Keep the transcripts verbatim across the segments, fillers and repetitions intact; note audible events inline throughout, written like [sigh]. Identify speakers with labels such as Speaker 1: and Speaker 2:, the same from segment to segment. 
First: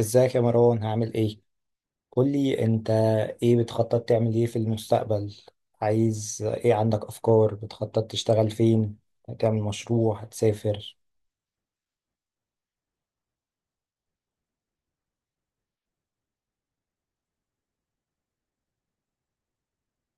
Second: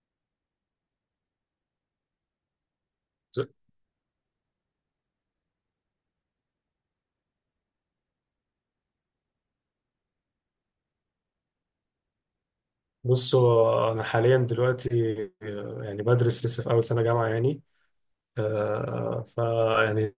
Speaker 1: ازيك يا مروان، هعمل ايه؟ قولي انت. ايه بتخطط تعمل ايه في المستقبل؟ عايز ايه؟ عندك افكار؟ بتخطط تشتغل فين؟ هتعمل مشروع؟ هتسافر؟
Speaker 2: بصوا أنا حاليا دلوقتي، آه، يعني بدرس لسه في أول سنة جامعة يعني. آه، ف يعني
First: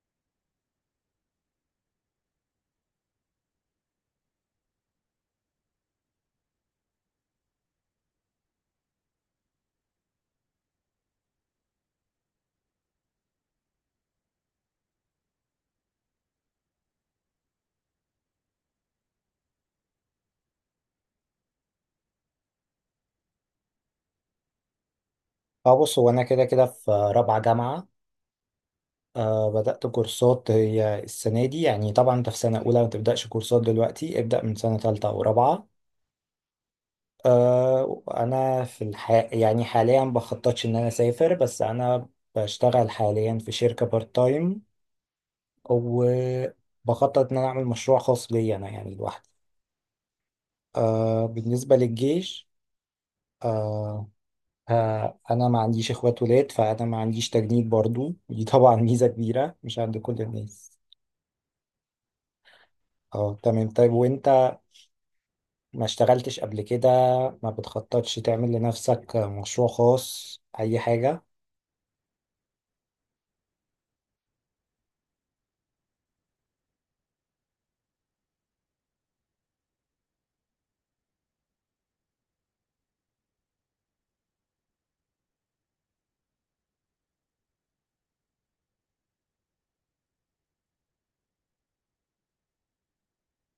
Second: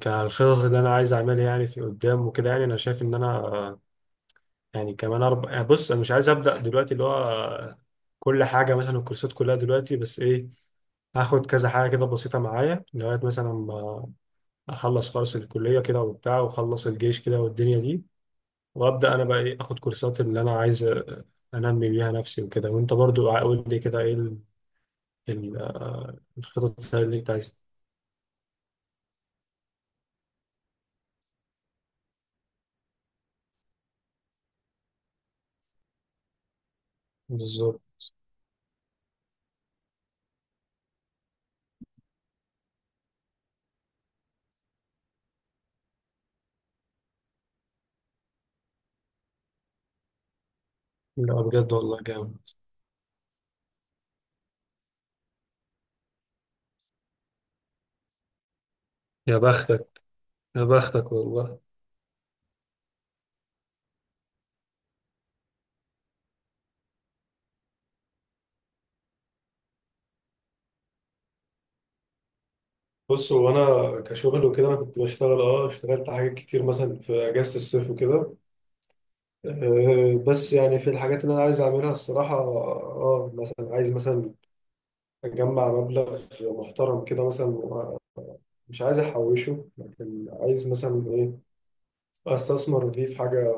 Speaker 2: كالخطط اللي أنا عايز أعملها يعني في قدام وكده، يعني أنا شايف إن أنا آه، يعني كمان أربع. يعني بص، أنا مش عايز أبدأ دلوقتي اللي هو آه، كل حاجة مثلا الكورسات كلها دلوقتي، بس إيه، هاخد كذا حاجة كده بسيطة معايا لغاية مثلا ما أخلص خالص الكلية كده وبتاع، وأخلص الجيش كده والدنيا دي، وابدا انا بقى ايه اخد كورسات اللي انا عايز أ- انمي بيها نفسي وكده. وانت برضو قول لي كده ايه ال- ال-
Speaker 1: اه، بص هو
Speaker 2: آه،
Speaker 1: انا كده كده في
Speaker 2: الخطط اللي انت
Speaker 1: رابعة
Speaker 2: عايز.
Speaker 1: جامعة. آه، بدأت كورسات هي السنة دي. يعني طبعا انت في سنة اولى ما تبدأش كورسات دلوقتي، ابدأ من سنة تالتة او رابعة.
Speaker 2: بالظبط.
Speaker 1: آه، انا في الح... يعني حاليا بخططش ان انا اسافر، بس انا بشتغل حاليا في شركة بارت تايم، وبخطط ان انا اعمل مشروع خاص بيا انا، يعني لوحدي. آه،
Speaker 2: لا بجد
Speaker 1: بالنسبة
Speaker 2: والله جامد.
Speaker 1: للجيش. آه. آه، انا ما عنديش اخوات ولاد، فانا ما عنديش تجنيد برضو [laughs] دي طبعا ميزة
Speaker 2: يا
Speaker 1: كبيرة، مش عند
Speaker 2: بختك،
Speaker 1: كل
Speaker 2: يا
Speaker 1: الناس.
Speaker 2: بختك والله.
Speaker 1: اه تمام. طيب وانت، ما اشتغلتش قبل كده؟ ما بتخططش تعمل لنفسك مشروع خاص، اي حاجة؟
Speaker 2: بص هو انا كشغل وكده انا كنت بشتغل، اه اشتغلت حاجات كتير مثلا في اجازه الصيف وكده. آه، بس يعني في الحاجات اللي انا عايز اعملها الصراحه، اه مثلا عايز مثلا اجمع مبلغ محترم كده مثلا، مش عايز احوشه لكن عايز مثلا ايه، استثمر دي في حاجه.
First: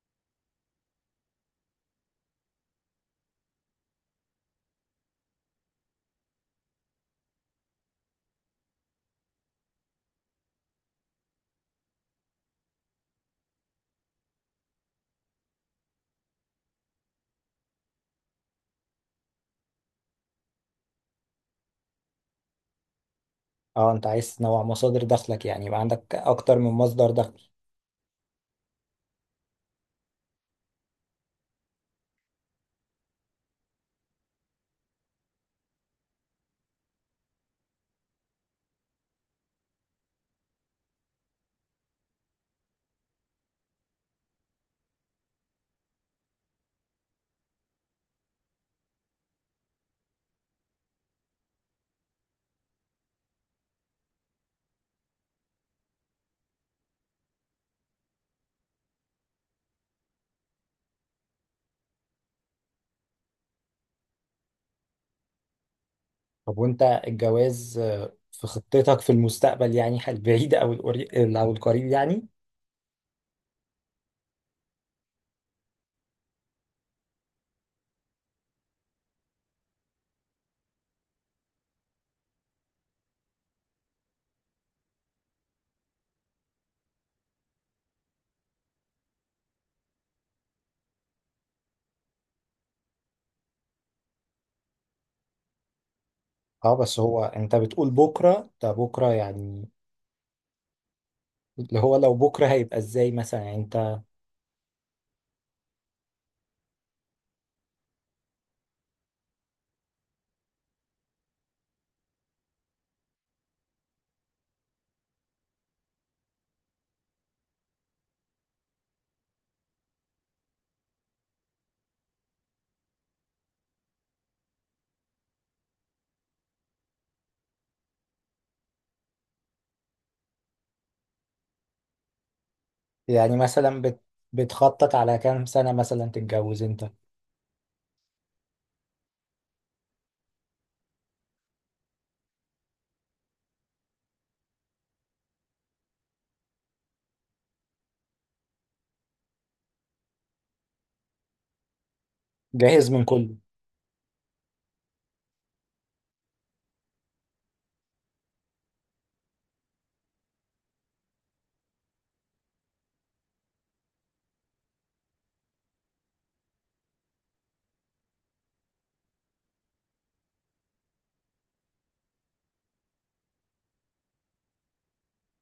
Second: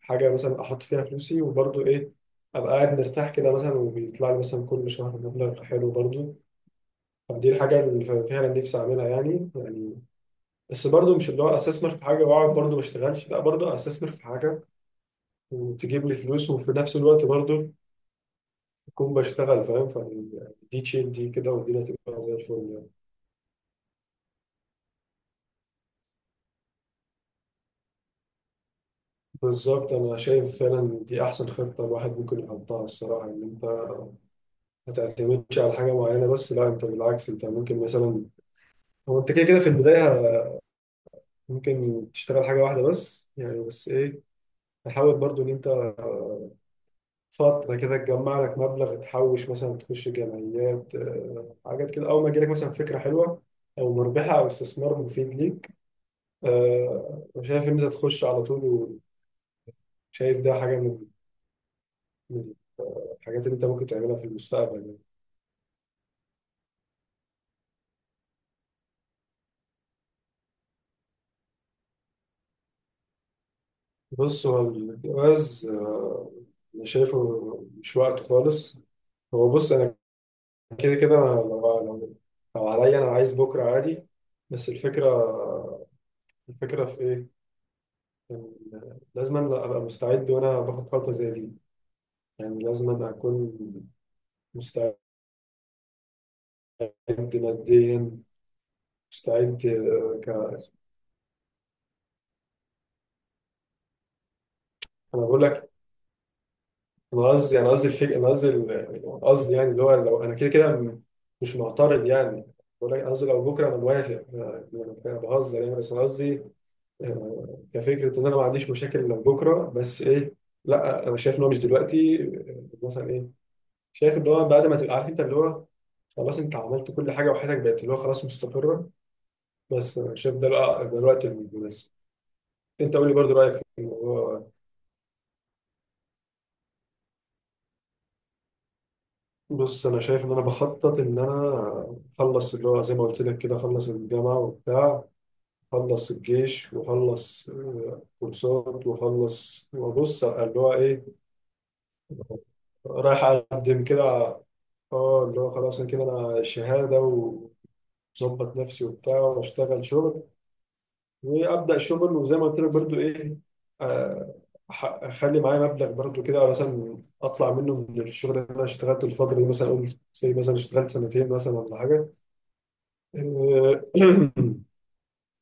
Speaker 2: حاجه مثلا احط فيها فلوسي وبرضه ايه، ابقى قاعد مرتاح كده مثلا، وبيطلع لي مثلا كل شهر مبلغ حلو برضه. فدي الحاجه اللي ف- فعلا نفسي اعملها يعني يعني. بس برضه مش اللي هو استثمر في حاجه واقعد برضه ما اشتغلش، لا برضه استثمر في حاجه وتجيب لي فلوس، وفي نفس الوقت برضه اكون بشتغل، فاهم؟ فدي تشيل دي كده، ودي هتبقى زي الفل يعني.
Speaker 1: اه، انت عايز تنوع مصادر دخلك، يعني يبقى عندك اكتر من مصدر دخل.
Speaker 2: بالظبط. انا شايف فعلا دي احسن خطه الواحد ممكن يحطها الصراحه، ان انت ما تعتمدش على حاجة معينة بس، لا انت بالعكس، انت ممكن مثلا، هو انت كده كده في البداية ممكن تشتغل حاجة واحدة بس يعني، بس ايه تحاول برضو ان انت فترة كده تجمع لك مبلغ، تحوش مثلا، تخش جمعيات، آه، حاجات كده. أول ما يجيلك مثلا فكرة حلوة أو مربحة أو استثمار مفيد ليك، آه، أنا شايف إن أنت تخش على طول. وشايف ده حاجة من من الحاجات اللي أنت ممكن تعملها في المستقبل يعني.
Speaker 1: طب وانت، الجواز آه، في خطتك في المستقبل، يعني البعيد او القري- او القريب يعني؟
Speaker 2: بص هو الجواز، آه، أنا شايفه مش وقته خالص. هو بص أنا كده كده أنا لو لو لو عليا انا عايز بكره عادي. بس الفكره، الفكره في ايه، إن لازم أنا ابقى مستعد وانا باخد خطوه زي دي. يعني لازم أنا اكون مستعد
Speaker 1: اه، بس هو انت بتقول
Speaker 2: ماديا.
Speaker 1: بكرة، ده بكرة
Speaker 2: مستعد
Speaker 1: يعني؟
Speaker 2: آه، ك... انا
Speaker 1: اللي هو لو بكرة هيبقى ازاي مثلا يعني؟ انت
Speaker 2: بقول لك. انا قصدي، انا قصدي الفكره، انا قصدي ال- قصدي يعني اللي هو لو انا كده كده م- مش معترض يعني. بقول لك قصدي لو بكره انا موافق، انا يعني أنا بهزر يعني، بس انا قصدي آه، كفكره ان انا ما عنديش مشاكل لو بكره. بس ايه، لا انا شايف ان هو مش دلوقتي. آه، مثلا ايه، شايف ان هو بعد ما تبقى عارف انت اللي هو خلاص انت عملت كل حاجه وحياتك بقت اللي هو خلاص مستقره، بس آه، شايف ده لا- ده الوقت المناسب. انت قول لي برضه
Speaker 1: يعني
Speaker 2: رايك في
Speaker 1: مثلا بت
Speaker 2: الموضوع.
Speaker 1: بتخطط على كام سنة مثلا تتجوز؟ انت
Speaker 2: بص انا شايف ان انا بخطط ان انا اخلص اللي هو زي ما قلت لك كده، اخلص الجامعه وبتاع، اخلص الجيش، واخلص آه، كورسات، واخلص وابص اللي هو ايه،
Speaker 1: جاهز من
Speaker 2: رايح
Speaker 1: كله؟
Speaker 2: اقدم كده. اه اللي هو خلاص انا كده، انا شهاده وظبط نفسي وبتاع واشتغل شغل، وابدا شغل. وزي ما قلت لك برضو ايه، آه، أح- اخلي معايا مبلغ برضو كده مثلا، اطلع منه من الشغل اللي انا اشتغلته الفتره دي، مثلا اقول زي مثلا اشتغلت سنتين مثلا ولا حاجه. آه،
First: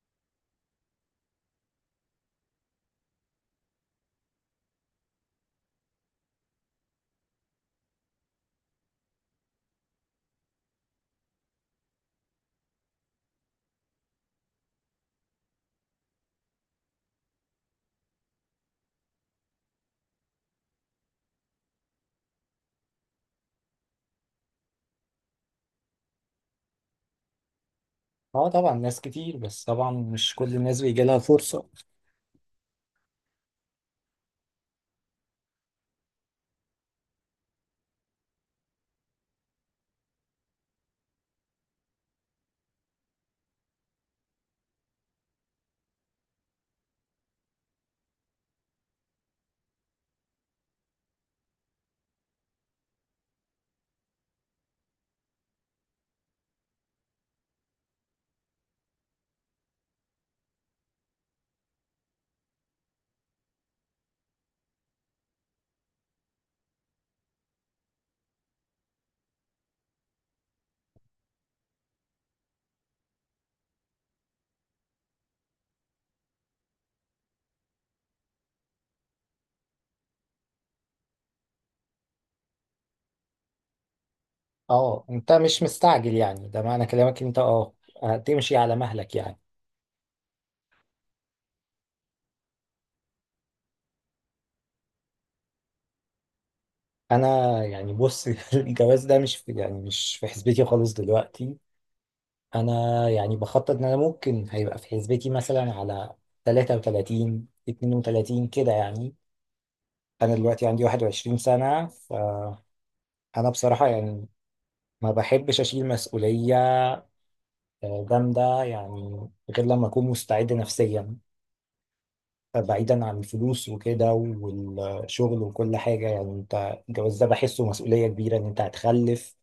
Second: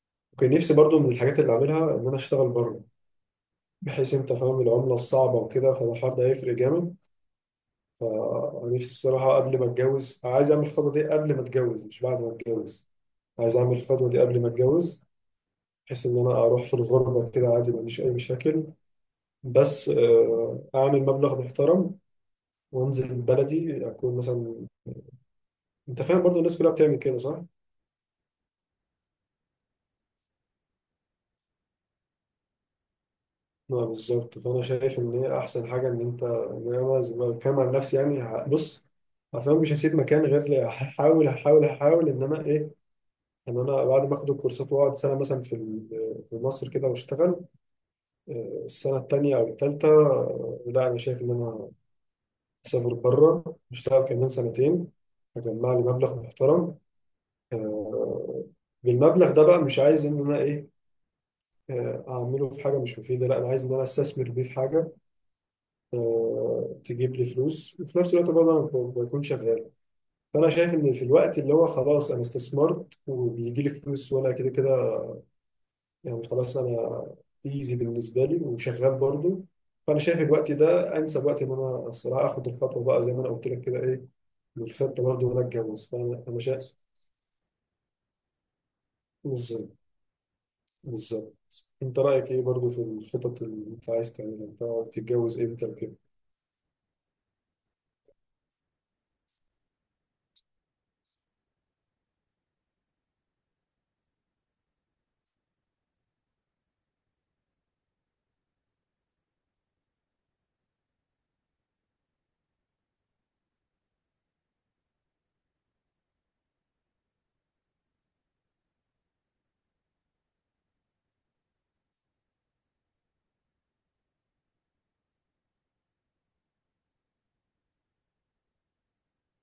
Speaker 2: [clears throat] كان نفسي برضو من الحاجات اللي اعملها ان انا اشتغل بره، بحيث انت فاهم العمله الصعبه وكده، فالحوار ده هيفرق جامد. فنفسي الصراحه قبل ما اتجوز عايز اعمل الخطوه دي قبل ما اتجوز مش بعد ما اتجوز. عايز اعمل الخطوه دي قبل ما اتجوز، بحيث ان انا اروح في الغربه كده عادي ما عنديش اي مشاكل. بس آه، اعمل مبلغ محترم وانزل بلدي، اكون مثلا، انت فاهم، برضو الناس كلها بتعمل كده صح؟
Speaker 1: اه طبعا، ناس كتير، بس طبعا مش كل الناس بيجي لها الفرصة.
Speaker 2: اه بالظبط. فانا شايف ان هي احسن حاجه ان انت، إن انا زي ما بتكلم عن نفسي يعني ه- بص، اصلا مش هسيب مكان غير لي- هحاول هحاول هحاول ان انا ايه، ان انا بعد ما اخد الكورسات واقعد سنه مثلا في ال- في مصر كده واشتغل. آه، السنه التانيه او التالته، آه، لا انا شايف ان انا أسافر بره أشتغل كمان سنتين، أجمع لي مبلغ محترم. آه، بالمبلغ ده بقى مش عايز إن أنا إيه، آه، أعمله في حاجة مش مفيدة، لا أنا عايز إن أنا أستثمر بيه في حاجة، آه، تجيب لي فلوس وفي نفس الوقت برضه أنا ب- بكون شغال. فأنا شايف إن في الوقت اللي هو خلاص أنا استثمرت وبيجي لي فلوس، وأنا كده كده يعني خلاص. انا ايزي بالنسبه لي وشغال برضو. فانا شايف الوقت ده انسب وقت ان انا الصراحه اخد الخطوه بقى، زي ما انا قلت لك كده ايه، والخطه
Speaker 1: اه،
Speaker 2: برضو
Speaker 1: انت
Speaker 2: وانا
Speaker 1: مش
Speaker 2: اتجوز،
Speaker 1: مستعجل
Speaker 2: فانا، انا
Speaker 1: يعني؟ ده
Speaker 2: شايف.
Speaker 1: معنى كلامك إن انت اه هتمشي على مهلك يعني؟
Speaker 2: بالظبط. بالظبط. انت رايك ايه برضو في الخطط اللي انت عايز تعملها انت؟ تتجوز امتى وكده؟
Speaker 1: انا يعني بص [laughs] الجواز ده مش في، يعني مش في حسبتي خالص دلوقتي. انا يعني بخطط ان انا ممكن هيبقى في حسبتي مثلا على ثلاثة وثلاثون اثنان وثلاثون كده يعني. انا دلوقتي عندي واحد وعشرين سنة، فانا بصراحة يعني ما بحبش اشيل مسؤولية آه، جامدة، يعني غير لما اكون مستعد نفسيا، بعيدا عن الفلوس وكده والشغل وكل حاجة. يعني انت الجواز ده بحسه مسؤولية كبيرة، ان انت هتخلف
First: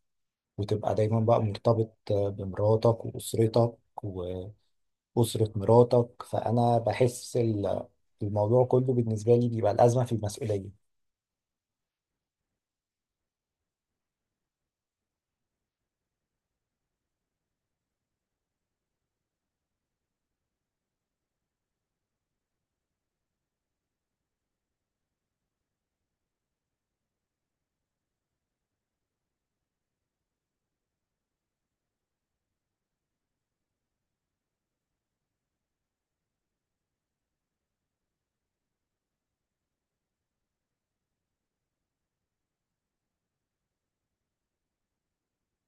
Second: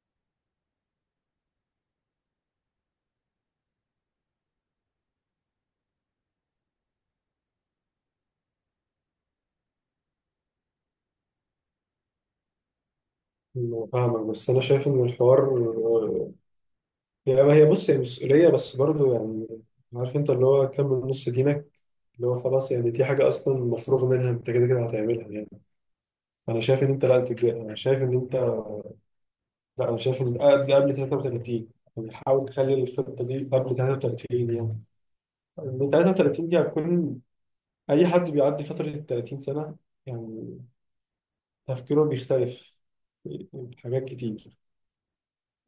Speaker 1: وتبقى دايما بقى مرتبط آه، بمراتك واسرتك، أسرة مراتك. فأنا بحس ال- الموضوع كله بالنسبة لي بيبقى الأزمة في المسؤولية.
Speaker 2: أنا فاهمك بس انا شايف ان الحوار آه، يعني، ما هي بص هي مسؤوليه بس برضو يعني، عارف انت اللي هو كمل نص دينك، اللي هو خلاص يعني دي حاجه اصلا مفروغ منها انت كده كده هتعملها يعني. انا شايف ان انت لا تتجا- انا شايف ان انت لا انا شايف ان قبل قبل ثلاثة وثلاثين، يعني حاول تخلي الخطه دي قبل ثلاثة وثلاثين يعني. من ثلاثة وثلاثين دي هتكون، اي حد بيعدي فتره ال تلاتين سنه يعني تفكيره بيختلف في حاجات كتير.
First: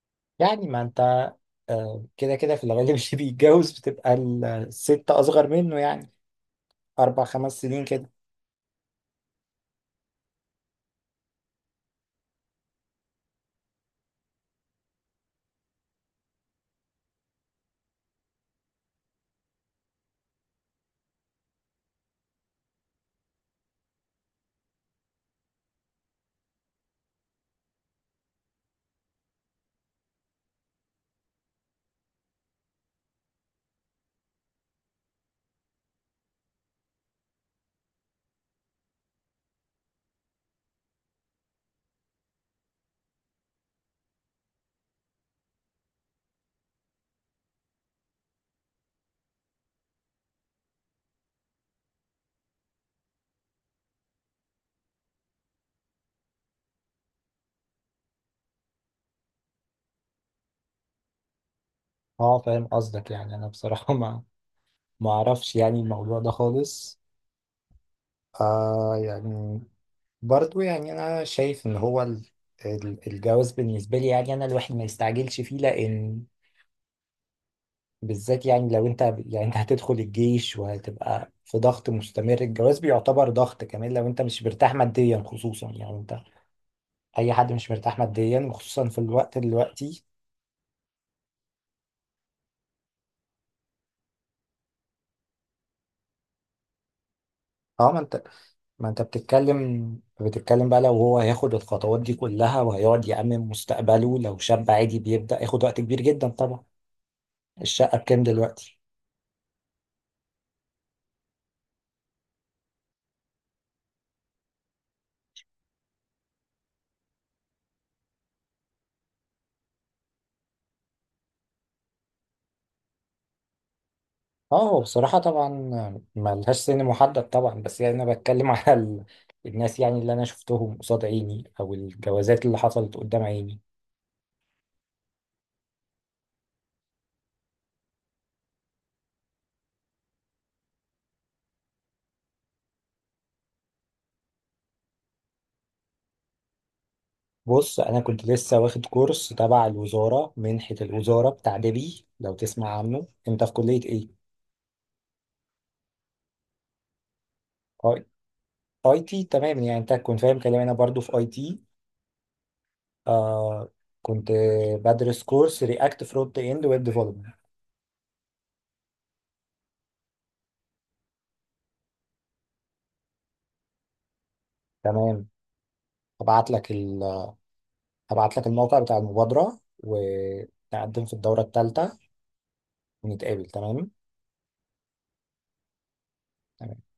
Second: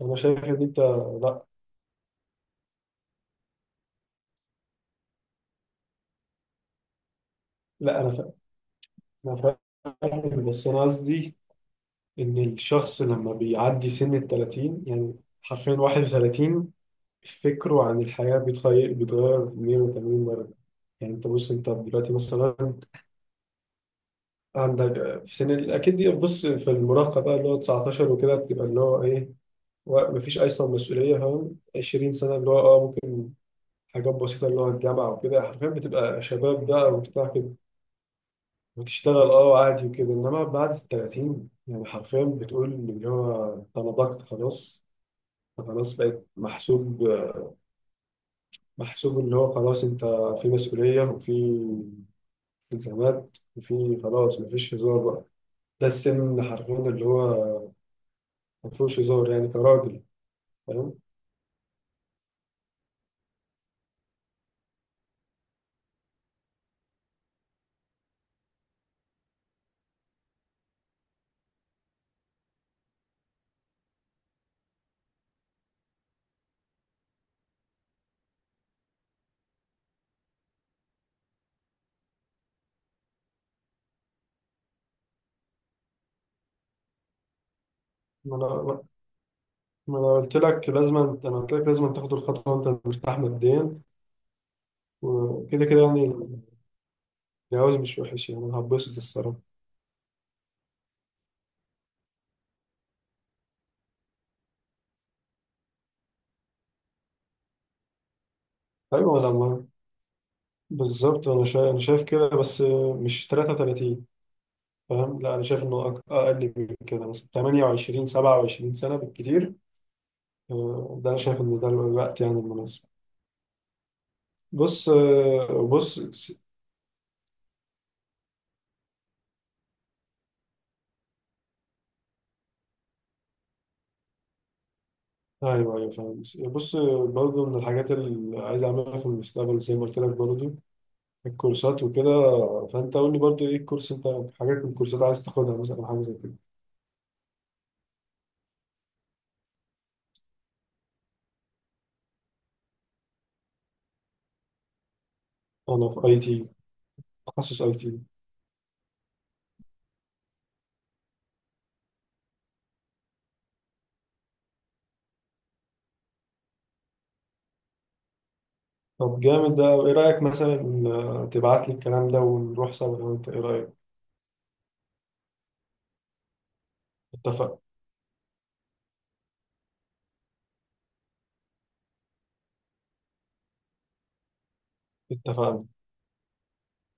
Speaker 2: انا شايف ان
Speaker 1: يعني
Speaker 2: انت،
Speaker 1: ما أنت
Speaker 2: لا
Speaker 1: آه، كده كده في الغالب [laughs] اللي بيتجوز بتبقى الست أصغر منه يعني، أربع خمس سنين
Speaker 2: لا انا
Speaker 1: كده.
Speaker 2: فا- انا فاهم، بس انا قصدي ان الشخص لما بيعدي سن ال ثلاثين يعني، حرفيا واحد وثلاثين، فكره عن الحياة بيتغير، بيتغير مية وتمانين مرة يعني. انت بص، انت دلوقتي مثلا عندك في سن ال- اكيد دي، بص في المراهقة بقى اللي هو تسعة عشر وكده بتبقى اللي هو ايه، و- مفيش اصلا مسؤولية فاهم، عشرين سنة اللي هو اه ممكن حاجات بسيطة اللي هو الجامعة وكده، حرفيا بتبقى شباب بقى وبتاع كده وتشتغل اه عادي وكده. انما بعد ال ثلاثين يعني حرفيا بتقول اللي هو انت نضجت خلاص. خلاص بقيت محسوب، محسوب اللي هو خلاص انت في مسؤولية وفي التزامات وفي خلاص مفيش هزار بقى. ده السن حرفيا اللي هو مفيهوش هزار يعني كراجل. فاهم؟
Speaker 1: أه فاهم قصدك، يعني أنا بصراحة ما ما أعرفش يعني الموضوع ده خالص. آه يعني، برضو يعني أنا شايف إن هو ال- ال- الجواز بالنسبة لي، يعني أنا الواحد ما يستعجلش فيه، لأن بالذات يعني لو انت، يعني انت هتدخل الجيش وهتبقى في ضغط مستمر، الجواز بيعتبر ضغط كمان لو انت مش مرتاح ماديا خصوصا. يعني انت، اي حد مش مرتاح
Speaker 2: ما
Speaker 1: ماديا،
Speaker 2: انا
Speaker 1: وخصوصا في الوقت
Speaker 2: ما
Speaker 1: دلوقتي.
Speaker 2: انا قلت لك لازم انت، انا قلت لك لازم تاخد الخطوه وانت مرتاح ماديا. وكده كده يعني الجواز
Speaker 1: اه، ما
Speaker 2: مش
Speaker 1: انت
Speaker 2: وحش يعني، انا
Speaker 1: ما
Speaker 2: هتبسط
Speaker 1: انت
Speaker 2: الصراحه.
Speaker 1: بتتكلم بتتكلم بقى، لو هو هياخد الخطوات دي كلها وهيقعد يأمن مستقبله، لو شاب عادي بيبدأ، ياخد وقت كبير جدا طبعا. الشقة بكام دلوقتي؟
Speaker 2: ايوه لما، بالظبط. انا شايف انا شايف كده بس مش تلاتة وتلاتين فاهم؟ لا انا شايف انه أك- اقل من كده، مثلا ثمانية وعشرين سبعة وعشرين سنه بالكتير. آه، ده انا شايف ان ده الوقت يعني المناسب.
Speaker 1: اه، هو
Speaker 2: بص،
Speaker 1: بصراحة
Speaker 2: آه،
Speaker 1: طبعا
Speaker 2: بص.
Speaker 1: ملهاش سن محدد طبعا، بس يعني أنا بتكلم [laughs] على ال... الناس يعني اللي أنا شفتهم قصاد عيني، أو الجوازات اللي حصلت قدام عيني.
Speaker 2: ايوه ايوه فاهم. بص برضه من الحاجات اللي عايز اعملها في المستقبل زي ما قلت لك برضه، الكورسات وكده. فانت قول لي برضه ايه الكورس انت، حاجات من الكورسات عايز تاخدها مثلا أو حاجه زي كده.
Speaker 1: بص، أنا كنت لسه واخد كورس تبع الوزارة، منحة الوزارة بتاع دبي، لو تسمع عنه. أنت في كلية إيه؟
Speaker 2: انا في اي تي. تخصص اي تي.
Speaker 1: أي أي تي تمام. يعني أنت كنت فاهم كلامي، أنا برضو في أي تي. آه، كنت بدرس كورس رياكت فرونت إند ويب ديفلوبمنت.
Speaker 2: طب جامد. ده ايه رايك مثلا إن تبعت لي الكلام ده ونروح سوا، لو انت ايه رايك؟
Speaker 1: تمام. هبعت لك ال...
Speaker 2: اتفق.
Speaker 1: هبعت لك الموقع بتاع المبادرة، و تقدم في الدورة الثالثة، نتقابل. تمام.
Speaker 2: اتفقنا.
Speaker 1: تمام.